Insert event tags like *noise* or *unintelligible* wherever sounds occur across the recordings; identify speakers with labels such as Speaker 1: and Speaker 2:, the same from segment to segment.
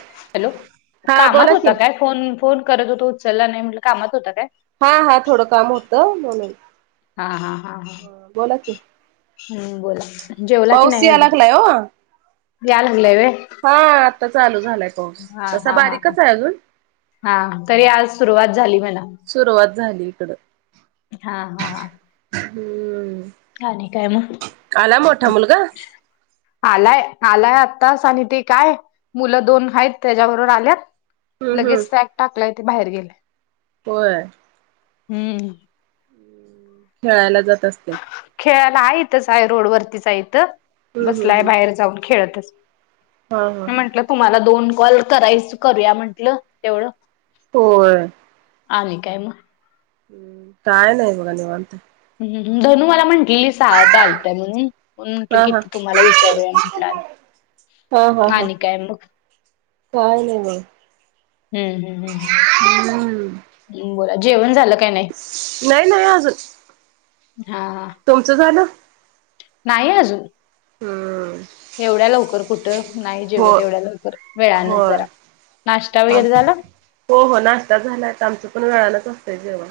Speaker 1: Hello
Speaker 2: हा
Speaker 1: कामात
Speaker 2: बोला की
Speaker 1: होता काय? फोन-फोन करत होतो उचलला नाही म्हटल कामात होता काय?
Speaker 2: हा हा थोड काम होत, म्हणून
Speaker 1: हा हा हा हा
Speaker 2: बोला की
Speaker 1: हम्म बोला जेवला की
Speaker 2: पाऊस
Speaker 1: नाय
Speaker 2: या
Speaker 1: अजून?
Speaker 2: लागलाय हो
Speaker 1: या लागलाय व्हय?
Speaker 2: हा आत्ता चालू झालाय पाऊस तसा
Speaker 1: हा-हा, हा-
Speaker 2: बारीकच आहे अजून
Speaker 1: हा -हा तरी आज सुरुवात झाली म्हणा
Speaker 2: सुरुवात झाली इकड.
Speaker 1: हा-हा-हा
Speaker 2: हम्म,
Speaker 1: मग
Speaker 2: आला मोठा मुलगा?
Speaker 1: आलाय -आलाय आत्तास आणि ते काय मुल दोन हायत त्याच्याबरोबर आल्यात
Speaker 2: हम्म
Speaker 1: लगेच
Speaker 2: हम्म
Speaker 1: सॅक टाकलाय, ते बाहेर गेलाय.
Speaker 2: होय
Speaker 1: हम्म
Speaker 2: खेळायला जात असतेल
Speaker 1: खेळायला हाय इथच हाय रोडवरतीच हाय इथ
Speaker 2: हम्म हम्म
Speaker 1: बसलाय
Speaker 2: हम्म
Speaker 1: बाहेर जाऊन खेळतच
Speaker 2: हा हा
Speaker 1: म्हंटलं तुम्हाला दोन कॉल करायच करूया म्हंटल तेवढ
Speaker 2: होय
Speaker 1: आली काय मग?
Speaker 2: हं काय नाही बघा निवांत
Speaker 1: हं, धनू मला म्हणाली, सहाळ्याचा आला होता म्हणून म्हटलं,
Speaker 2: हा हा
Speaker 1: किती तुम्हाला विचारूया म्हटलं,
Speaker 2: हा हा हा
Speaker 1: आणि काय मग?
Speaker 2: काय नाही, बघ.
Speaker 1: हं हं
Speaker 2: हम्म
Speaker 1: हं, बोला, जेवण झालं का?
Speaker 2: नाही ना, अजून
Speaker 1: हा.
Speaker 2: तुमचं झालं?
Speaker 1: नाही, अजून.
Speaker 2: हं
Speaker 1: एवढ्या लवकर कुठं? नाही, जेवत
Speaker 2: हो
Speaker 1: नाही एवढ्या लवकर. वेळानंच
Speaker 2: होय
Speaker 1: जरा नाश्ता
Speaker 2: आम
Speaker 1: वगैरे झाला.
Speaker 2: हो हो, नाश्ता झालाय. आमचं पण वेळच असतंय जेवण.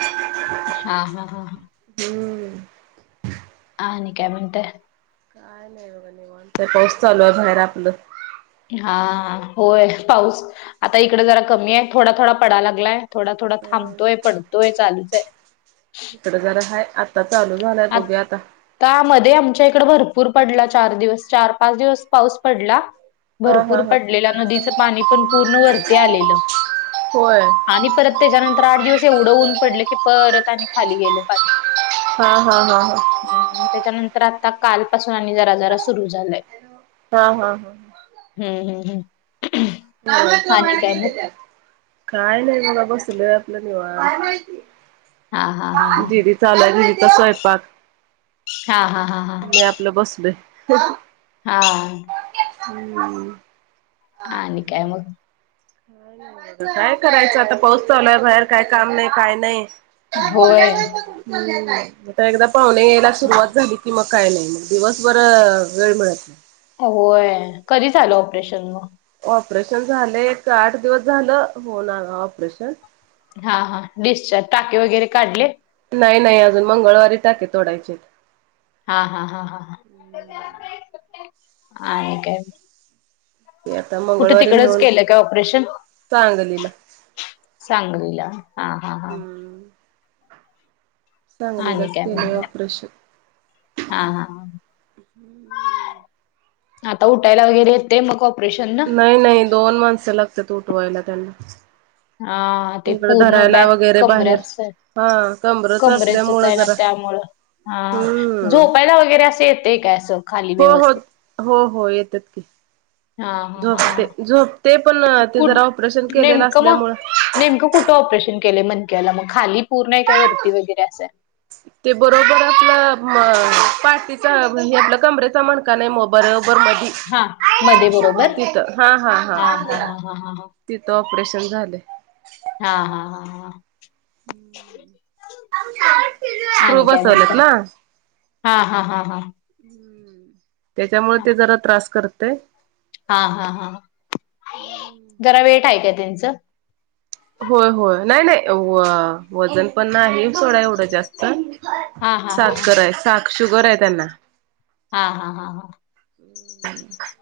Speaker 1: हा हा हा हा!
Speaker 2: हम्म
Speaker 1: आणि काय म्हणताय?
Speaker 2: काय नाही, बघा, निवांत तर. पाऊस चालू आहे बाहेर आपलं.
Speaker 1: हा होय, पाऊस आता इकडे जरा कमी आहे, थोडा-थोडा पडायला लागलाय. थोडा थोडा
Speaker 2: अ
Speaker 1: थांबतोय पडतोय चालूच आहे.
Speaker 2: इकडं जरा हाय, आता चालू झालंय. बघुया आता.
Speaker 1: का मध्ये, आमच्या इकड भरपूर पडला, चार दिवस, चार-पाच दिवस पाऊस पडला.
Speaker 2: हा
Speaker 1: भरपूर
Speaker 2: हा हा
Speaker 1: पडलेलं, नदीचं पाणी पण पूर्ण वरती आलेलं.
Speaker 2: होय
Speaker 1: आणि परत, त्याच्यानंतर आठ दिवस एवढं ऊन पडलं की, परत आणि खाली गेलं पाणी.
Speaker 2: हा, हा, हा, हा!
Speaker 1: हं, त्याच्यानंतर आता कालपासून आणि जरा-जरा सुरू झालाय.
Speaker 2: हा, हा, हा!
Speaker 1: हं, हं, हं.
Speaker 2: काय माहित, ओ बाहेर गेल्यात त्या, काय नाही, बघा बसलोय आपलं निवांत.
Speaker 1: हा हा हा हा
Speaker 2: दिदीचा, *inaudible* दिदीचा स्वयंपाक
Speaker 1: हा हा हा हा
Speaker 2: नी, आपलं. आपलं बसलोय
Speaker 1: हा
Speaker 2: हं
Speaker 1: आणि काय मग?
Speaker 2: काय नाही, बघा काय करायचं, आता पाऊस चालूय बाहेर, काय काम नाही, काय नाही. काही बोलल्या
Speaker 1: होय.
Speaker 2: नाहीत, कुठं चालल्या त्या, आता एकदा पाहुणे यायला सुरुवात झाली. की मग काही नाही, मग दिवसभर वेळ मिळत नाही.
Speaker 1: होय, कधी झालं ऑपरेशन मग?
Speaker 2: ऑपरेशन झालं, एक आठ दिवस झालं होऊन ऑपरेशन.
Speaker 1: हा हा, डिस्चार्ज, टाके वगैरे काढले.
Speaker 2: नाही नाही, अजून मंगळवारी टाके तोडायची.
Speaker 1: हा हा हा हा, आणि काय मग?
Speaker 2: आता
Speaker 1: कुठं,
Speaker 2: मंगळवारी
Speaker 1: तिकडच
Speaker 2: नेऊन
Speaker 1: केलं काय ऑपरेशन?
Speaker 2: सांगलीला
Speaker 1: सांगलीला हा हा हा
Speaker 2: हम्म
Speaker 1: आणि
Speaker 2: सांगलीलाच केलंय ऑपरेशन
Speaker 1: हा हा हा, आता उठायला वगैरे येत ते मग ऑपरेशन ना?
Speaker 2: नाही नाही दोन माणस लागतात ऊटवायला त्यांना.
Speaker 1: हा. ते
Speaker 2: इकडं
Speaker 1: पूर्ण
Speaker 2: धरायला
Speaker 1: बॅक
Speaker 2: वगैरे बाहेर
Speaker 1: कमऱ्याच आहे.
Speaker 2: हा कमरच
Speaker 1: कमरेचच
Speaker 2: असल्यामुळं
Speaker 1: आहे ना
Speaker 2: जरा
Speaker 1: त्यामुळं हा
Speaker 2: हम्म
Speaker 1: झोपायला वगैरे असं येतय काय?
Speaker 2: हो हो हो हो येतात की
Speaker 1: हां, हां, हां
Speaker 2: झोपते- झोपते पण ते
Speaker 1: कुठ
Speaker 2: जरा ऑपरेशन केलेलं
Speaker 1: नेमकं
Speaker 2: असल्यामु
Speaker 1: मग नेमकं कुठं ऑपरेशन केलंय मनक्याला मग, खाली पूरण आहे काय वरती वगैरे असं?
Speaker 2: ते बरोबर आपलं पाठीचा हे आपलं कमरेचा म्हणका नाही म बरोबर मध्ये
Speaker 1: हा मध्ये बरोबर, हा हा ह ह ह ह.....
Speaker 2: तिथं ऑपरेशन झाले.
Speaker 1: हा हा हा हा....
Speaker 2: स्क्रू
Speaker 1: आणि काय
Speaker 2: बसवलत
Speaker 1: म्हणताय
Speaker 2: ना?
Speaker 1: हा हा हा हा.....
Speaker 2: ह् त्याच्यामुळे
Speaker 1: हा
Speaker 2: ते जरा त्रास करतय
Speaker 1: हा हा हा, जरा वेट आहे काय त्यांचं?
Speaker 2: होय होय, नाही -नाही वजन पण आहे सोडा एवढं जास्त.
Speaker 1: हा हा हा हा
Speaker 2: साखरय साख शुगर आहे त्यांना.
Speaker 1: हा हा हा हा...
Speaker 2: हम् *inaudible*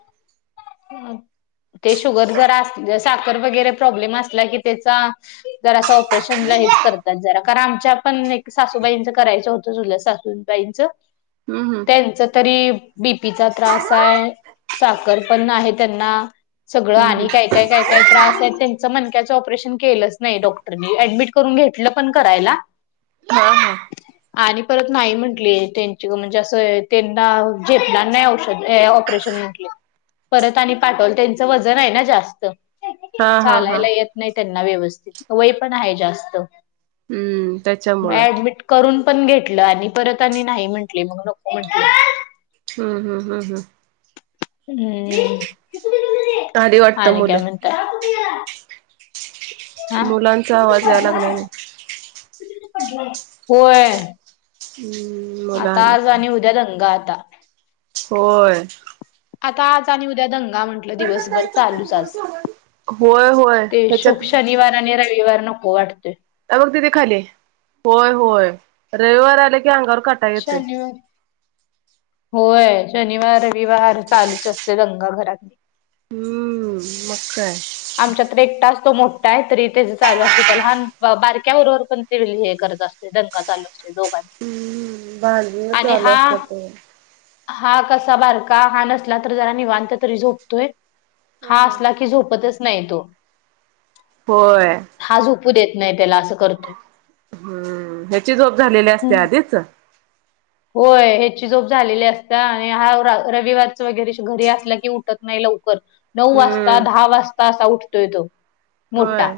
Speaker 1: ते शुगर जरा अस साखर वगैरे प्रॉब्लेम असला की त्याचा जर असं ऑपरेशनला हेच करतात जरा, कारण आमच्या पण एक सासूबाईंचं करायचं होतं चुलत ू *unintelligible* न पाच
Speaker 2: हम् हम्.
Speaker 1: त्यांचा तरी बीपीचा त्रास आहे. साखर पण आहे त्यांना. सगळं
Speaker 2: हम्म
Speaker 1: आणि
Speaker 2: हम्म.
Speaker 1: काय काय काय काय..... त्रास आहेत त्यांच मनक्याचं ऑपरेशन केलंच नाही डॉक्टरनी, ऍडमिट करून घेतलं पण करायला.
Speaker 2: हा हा
Speaker 1: आणि परत नाही म्हंटले त्यांची म्हणजे असं त्यांना झेपणार नाही औषध ऑपरेशन परत आणि पाठव त्यांच वजन आहे ना जास्त,
Speaker 2: हा हा हा.
Speaker 1: चालायला येत नाही त्यांना व्यवस्थित, वय पण आहे जास्त
Speaker 2: हम्म त्याच्यामुळं
Speaker 1: ऍडमिट करून पण घेतलं आणि परत आणि नाही म्हटले, मग नको म्हटलं.
Speaker 2: हम्म हम हम् हं......
Speaker 1: हम्,
Speaker 2: आली वाटतं
Speaker 1: आणि काय
Speaker 2: मुलं.
Speaker 1: म्हणताय? हा
Speaker 2: मुलांचा
Speaker 1: पज *inaudible*
Speaker 2: आवाज यायला लागलाय ना
Speaker 1: होय,
Speaker 2: हम्म मुलं
Speaker 1: आता आज
Speaker 2: आलेत
Speaker 1: आणि उद्या दंगा आता.
Speaker 2: होय.
Speaker 1: आता आज आणि उद्या दंगा म्हण दिवसभर चालूच आज,
Speaker 2: होय होय
Speaker 1: ते
Speaker 2: ह्याच्यात
Speaker 1: शनिवार रविवार नको वाटतय.
Speaker 2: अ बघ दिदी खाली, होय होय रविवार आले की अंगावर का
Speaker 1: शनिवार होय शनिवार- रविवार चालूच असते दगा घरात.
Speaker 2: हम्म, मग का?
Speaker 1: आमच्यात एक तास तो मोठा आहे. तरी त्याच चालू असते. त्या लहान बारक्या उरोवर पण ते हे करत असतो. दका चालूत रे दोघांचा.
Speaker 2: बाज *unintelligible*
Speaker 1: आणि
Speaker 2: चालू
Speaker 1: हा
Speaker 2: असत तो
Speaker 1: हा कसा बारका हा नसला तर जरा निवांत तरी झोपतोय, हा असला की झोप पतचं नाहीं येतो
Speaker 2: होयं
Speaker 1: हां झोपू देतं नाहीं त्यांला असं करतं
Speaker 2: हम्मं ह्यांची झोप झालेली असते आधीचं
Speaker 1: होयं ह्यांची झोप झालेली असते आणि हां रविवारचं वगैरें घरी असलां की उठतं नाहीं लवकरं नऊ वाजतां
Speaker 2: हम्म
Speaker 1: दहा वाजतां असां उठतोय तो मोठा
Speaker 2: होय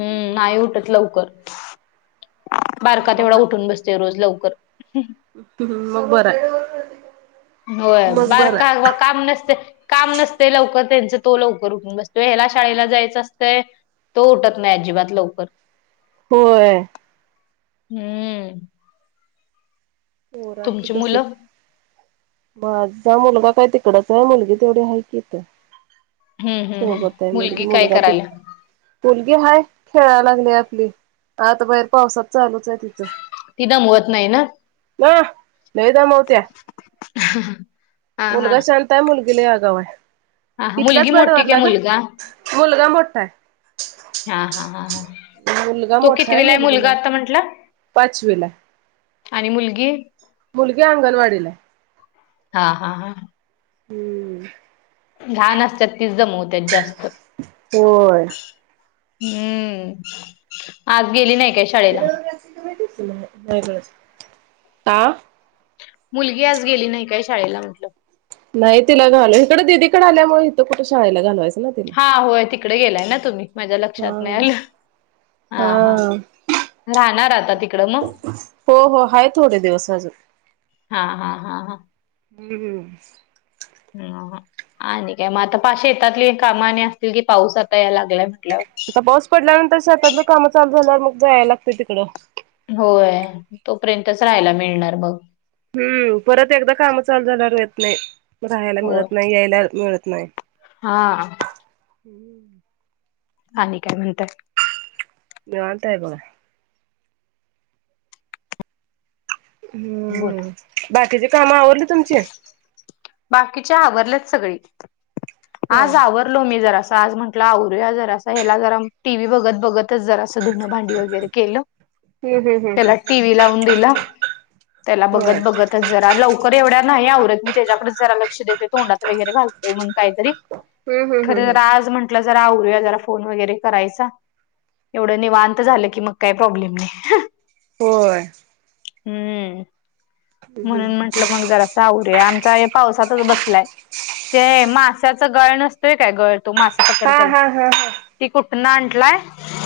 Speaker 1: हम्मं नाहीं उठतं लवकरं बारकां
Speaker 2: मग
Speaker 1: तेएवढां उठूंन बसते रोजचं लवकरं
Speaker 2: हम्मं बरं आहे
Speaker 1: होयं
Speaker 2: मग
Speaker 1: बारं
Speaker 2: बरं
Speaker 1: कां
Speaker 2: आहे
Speaker 1: बं कामं नसते कामं नसते लवकरं त्यांच तो लवकरं उठूंन बसतो यांयायला शाळेलां जायचं असतं तो उठतं नाहीं अजिबांत लवकरं
Speaker 2: होयं
Speaker 1: हम्मं
Speaker 2: होरांचं
Speaker 1: तुमची
Speaker 2: कसं
Speaker 1: मुलं
Speaker 2: माझां मुलंगा कायं तिकडचां आहे मुलंगी तेवढी आहे कीथ
Speaker 1: हम्म हम्म हम्म
Speaker 2: सोबतंय मुलंगा
Speaker 1: मुलगी काय
Speaker 2: मुलंगा
Speaker 1: करायला
Speaker 2: तिथं मुलंगी हायं खेळां लागली आपली आंता बाहेर पावसांत चालूंच आहे तिथं
Speaker 1: तिथं मुंत नाहीं नां
Speaker 2: नां नाहीं दमवत्यां
Speaker 1: हा हा
Speaker 2: मुलंगा शांत कायं मुलंगी लंय अंगऊव आहे
Speaker 1: हा हा. मुलगी
Speaker 2: इथल्यांच
Speaker 1: मोठी
Speaker 2: वेडवरं
Speaker 1: का
Speaker 2: नां गं
Speaker 1: मुलगा
Speaker 2: मुलंगा मोठां आहे
Speaker 1: हां हां हां हं
Speaker 2: मुलगा
Speaker 1: तो
Speaker 2: मोठा
Speaker 1: कितवीला आहे मुलंगा आंता म्हंटलं
Speaker 2: चुवेला
Speaker 1: आणि मुलंगी
Speaker 2: मुलंगी अंगणवाडीलां आहे
Speaker 1: हां हां हां
Speaker 2: हम्मं
Speaker 1: लहांन असतांत तीचं जमवंत्याचे जास्तं
Speaker 2: होयं
Speaker 1: हम्मं आंज गेली नाहीं कायं शाळेला
Speaker 2: कायं नाहीं बसं
Speaker 1: मुलंगी आंज गेली नाहीं कायं शाळेला म्हटलं
Speaker 2: नाहीं तिलां घालो इकडे दिदीकडे आल्यांमुळे इथं कुठे शाळेला घालवायचं नां तिला
Speaker 1: हां होयं तिकडे गेलांय नां तुम्हीं माझ्या लक्षांत नाहीं आलं हा हा
Speaker 2: हां
Speaker 1: राहणार आता तिकडं मग
Speaker 2: हो हो आहे थोडे दिवसं अजूंन
Speaker 1: हां हां हां हां
Speaker 2: हम्मं
Speaker 1: हं आणि कायं मंग आंता प अशे शेतांतली कामांने असतील की पाऊस आंता यां लागलांय म्हटल्यांवर
Speaker 2: आंता पाऊस पडल्यानंतर शेतांतली कामं चालूं झाल्या मंग जायलां लागतं तिकडं
Speaker 1: होयं तोपर्यंतच राहांयला मिळणारं बघं
Speaker 2: हम्मं परंत एकदाचं कामं चालूं झाल्यां येतं नाहीं राहांयला मिळतं नाहीं यायलां मिळतं नाहीं
Speaker 1: हां
Speaker 2: हम्मं
Speaker 1: आणि काय म्हणताय?
Speaker 2: निवांत हाय बघा. हम्म,
Speaker 1: बोला
Speaker 2: बाकीची काम आवरली तुमची?
Speaker 1: बाकीच्या आवरल्यात सगळी.
Speaker 2: होय.
Speaker 1: आज आवरलो, मी जरास आज म्हटलं, आवरया जरासं हेला जरा टीव्ही बघत-बघतच जरा स धूनं, भांडी वगैरे केलं,
Speaker 2: हम्म हम्म हम्म
Speaker 1: त्याला टी व्ही लावून दिला. त्याला
Speaker 2: होय.
Speaker 1: बघत-बघतच जरा लवकर एवढ्या नाही आवरत, मी त्याच्याकडेच जरा लक्ष देते. तोंडात वगैरे घालतोय म्हणून काहीतरी,
Speaker 2: हम्म हम्म हम्म हम्म.
Speaker 1: खरं आज म्हण आपला जरा आवरूया, जरा फोन वगैरे करायचा. एवढं निवांत झालं की, मग काही प्रॉब्लेम नाही.
Speaker 2: होय.
Speaker 1: हम्म,
Speaker 2: हम्म
Speaker 1: म्हणून
Speaker 2: हम्म.
Speaker 1: म्ह म्हटल मग जरास आवरूया, आमच्या हे पावसातच बसलाय, ते मास त्याच गळ नसतय काय, गळ तो मासे
Speaker 2: हा
Speaker 1: पकडत्याला
Speaker 2: हा हा हा
Speaker 1: ती कुठन आणलाय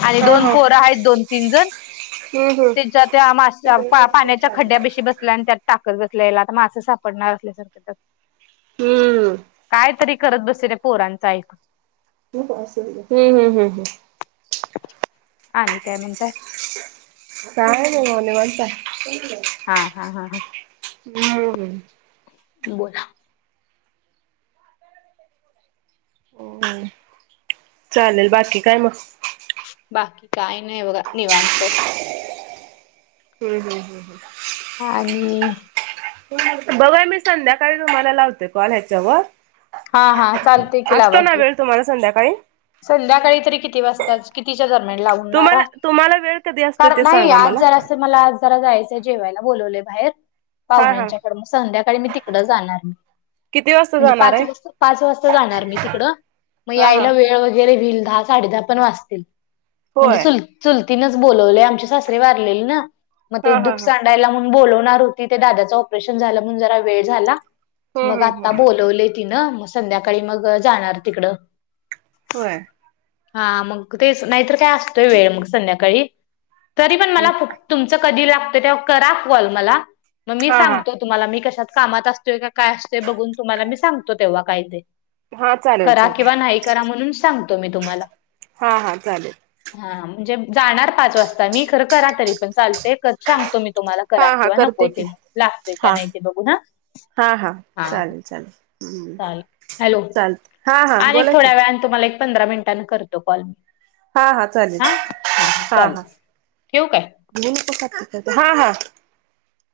Speaker 1: आणि
Speaker 2: हा
Speaker 1: दोन
Speaker 2: हा
Speaker 1: पोरं आहेत, दोन-तीन जण
Speaker 2: हम्म
Speaker 1: त्याच्या त्या माशा पा
Speaker 2: हम्म.
Speaker 1: पाण्याच्या खड्ड्या बेशी बसलाय आणि त्यात टाकत बसलाय लात मास सापडणार असल्यासारख त्यात, काय तरी दुसऱे पोरांचा ऐकून.
Speaker 2: हं, हं, हं, हं.
Speaker 1: आणि काय म्हणताय?
Speaker 2: काय नाय बघा, निवांत हाय.
Speaker 1: हा, हा, हा, हा.
Speaker 2: हम्म.
Speaker 1: बोला.
Speaker 2: चालेल, बाकी काय मग?
Speaker 1: बाकी काय नाही बघा, निवांत.
Speaker 2: हं, हं, हं.
Speaker 1: आणि?
Speaker 2: बघुया, मी संध्याकाळी तुम्हाला लावते कॉल ह्याच्यावर.
Speaker 1: हा, हा, चालतय की,
Speaker 2: असतो
Speaker 1: लावा
Speaker 2: ना
Speaker 1: की.
Speaker 2: वेळ तुम्हाला संध्याकाळी?
Speaker 1: संध्याकाळी तरी किती वाजता, कितीच्या दरम्यान लावणारा?
Speaker 2: तुम्हाला तुम्हाला वेळ कधी अस
Speaker 1: नाही, आज जरास मला आज जरा जायचं, जेवायला बोलवले बाहेर.
Speaker 2: हा हा.
Speaker 1: पाहुण्यांच्याकडे, मग संध्याकाळी मी तिकड जाणार,
Speaker 2: किती वाजता
Speaker 1: म्हणजे
Speaker 2: जाणार
Speaker 1: पाच
Speaker 2: आहे?
Speaker 1: वाज पाच वाजता जाणार मी तिकड, म
Speaker 2: हा हा
Speaker 1: यायला वेळ वेळ वगैरे होईल, दहा, साडे दहा पण वाजतील म्हणजे
Speaker 2: होय
Speaker 1: चूल चुलतीनेच बोलावले, आमचे सासरे वारलेले ना, मग ते
Speaker 2: हा हा
Speaker 1: दुख
Speaker 2: हा
Speaker 1: सां डायला म्हणून बोलवणार होती, ते दादाच ऑपरेशन झालं, म्हणून जरा वेळ झाला.
Speaker 2: हम्म
Speaker 1: मग,
Speaker 2: हम्म
Speaker 1: आता
Speaker 2: हम्म
Speaker 1: बोलवलय तिन, मग संध्याकाळी मग जाणार तिकडं.
Speaker 2: होय?
Speaker 1: हा, मग तेच नाहीतर काय असतोय वेळ मग संध्याकाळी. तरी पण मला तुमच कधी लागतं तेव्हा करा कॉल मला, मग मी
Speaker 2: हा हा
Speaker 1: सांगतो तुम्हाला मी कशात कामात असतोय का, काय असतोय, बघून तुम्हाला मी सांगतो तेव्हा काय ते.
Speaker 2: हा चालेल
Speaker 1: करा
Speaker 2: चालेल
Speaker 1: किंवा नाही करा, म्हणून सांगतो मी तुम्हाला.
Speaker 2: हा हा चालेल.
Speaker 1: हा, म्हणजे जाणार पाच वाजता मी, खरं करा तरी पण चालते क सांगतो मी तुम्हाला करा
Speaker 2: हा हा
Speaker 1: किंवा
Speaker 2: करते
Speaker 1: नको
Speaker 2: की
Speaker 1: ते. लागतय का
Speaker 2: हा
Speaker 1: नाही ते बघून हा. हा.
Speaker 2: चाल
Speaker 1: चालेल. हॅलो
Speaker 2: हा
Speaker 1: आणि एक
Speaker 2: बोला
Speaker 1: थोड्या
Speaker 2: की
Speaker 1: वेळान तुम्हाला एक पंधरा मिनिटांने करतो कॉल मी.
Speaker 2: हा हा चालेल
Speaker 1: आ. हा हा चालेल ठेवू काय.
Speaker 2: हा हा.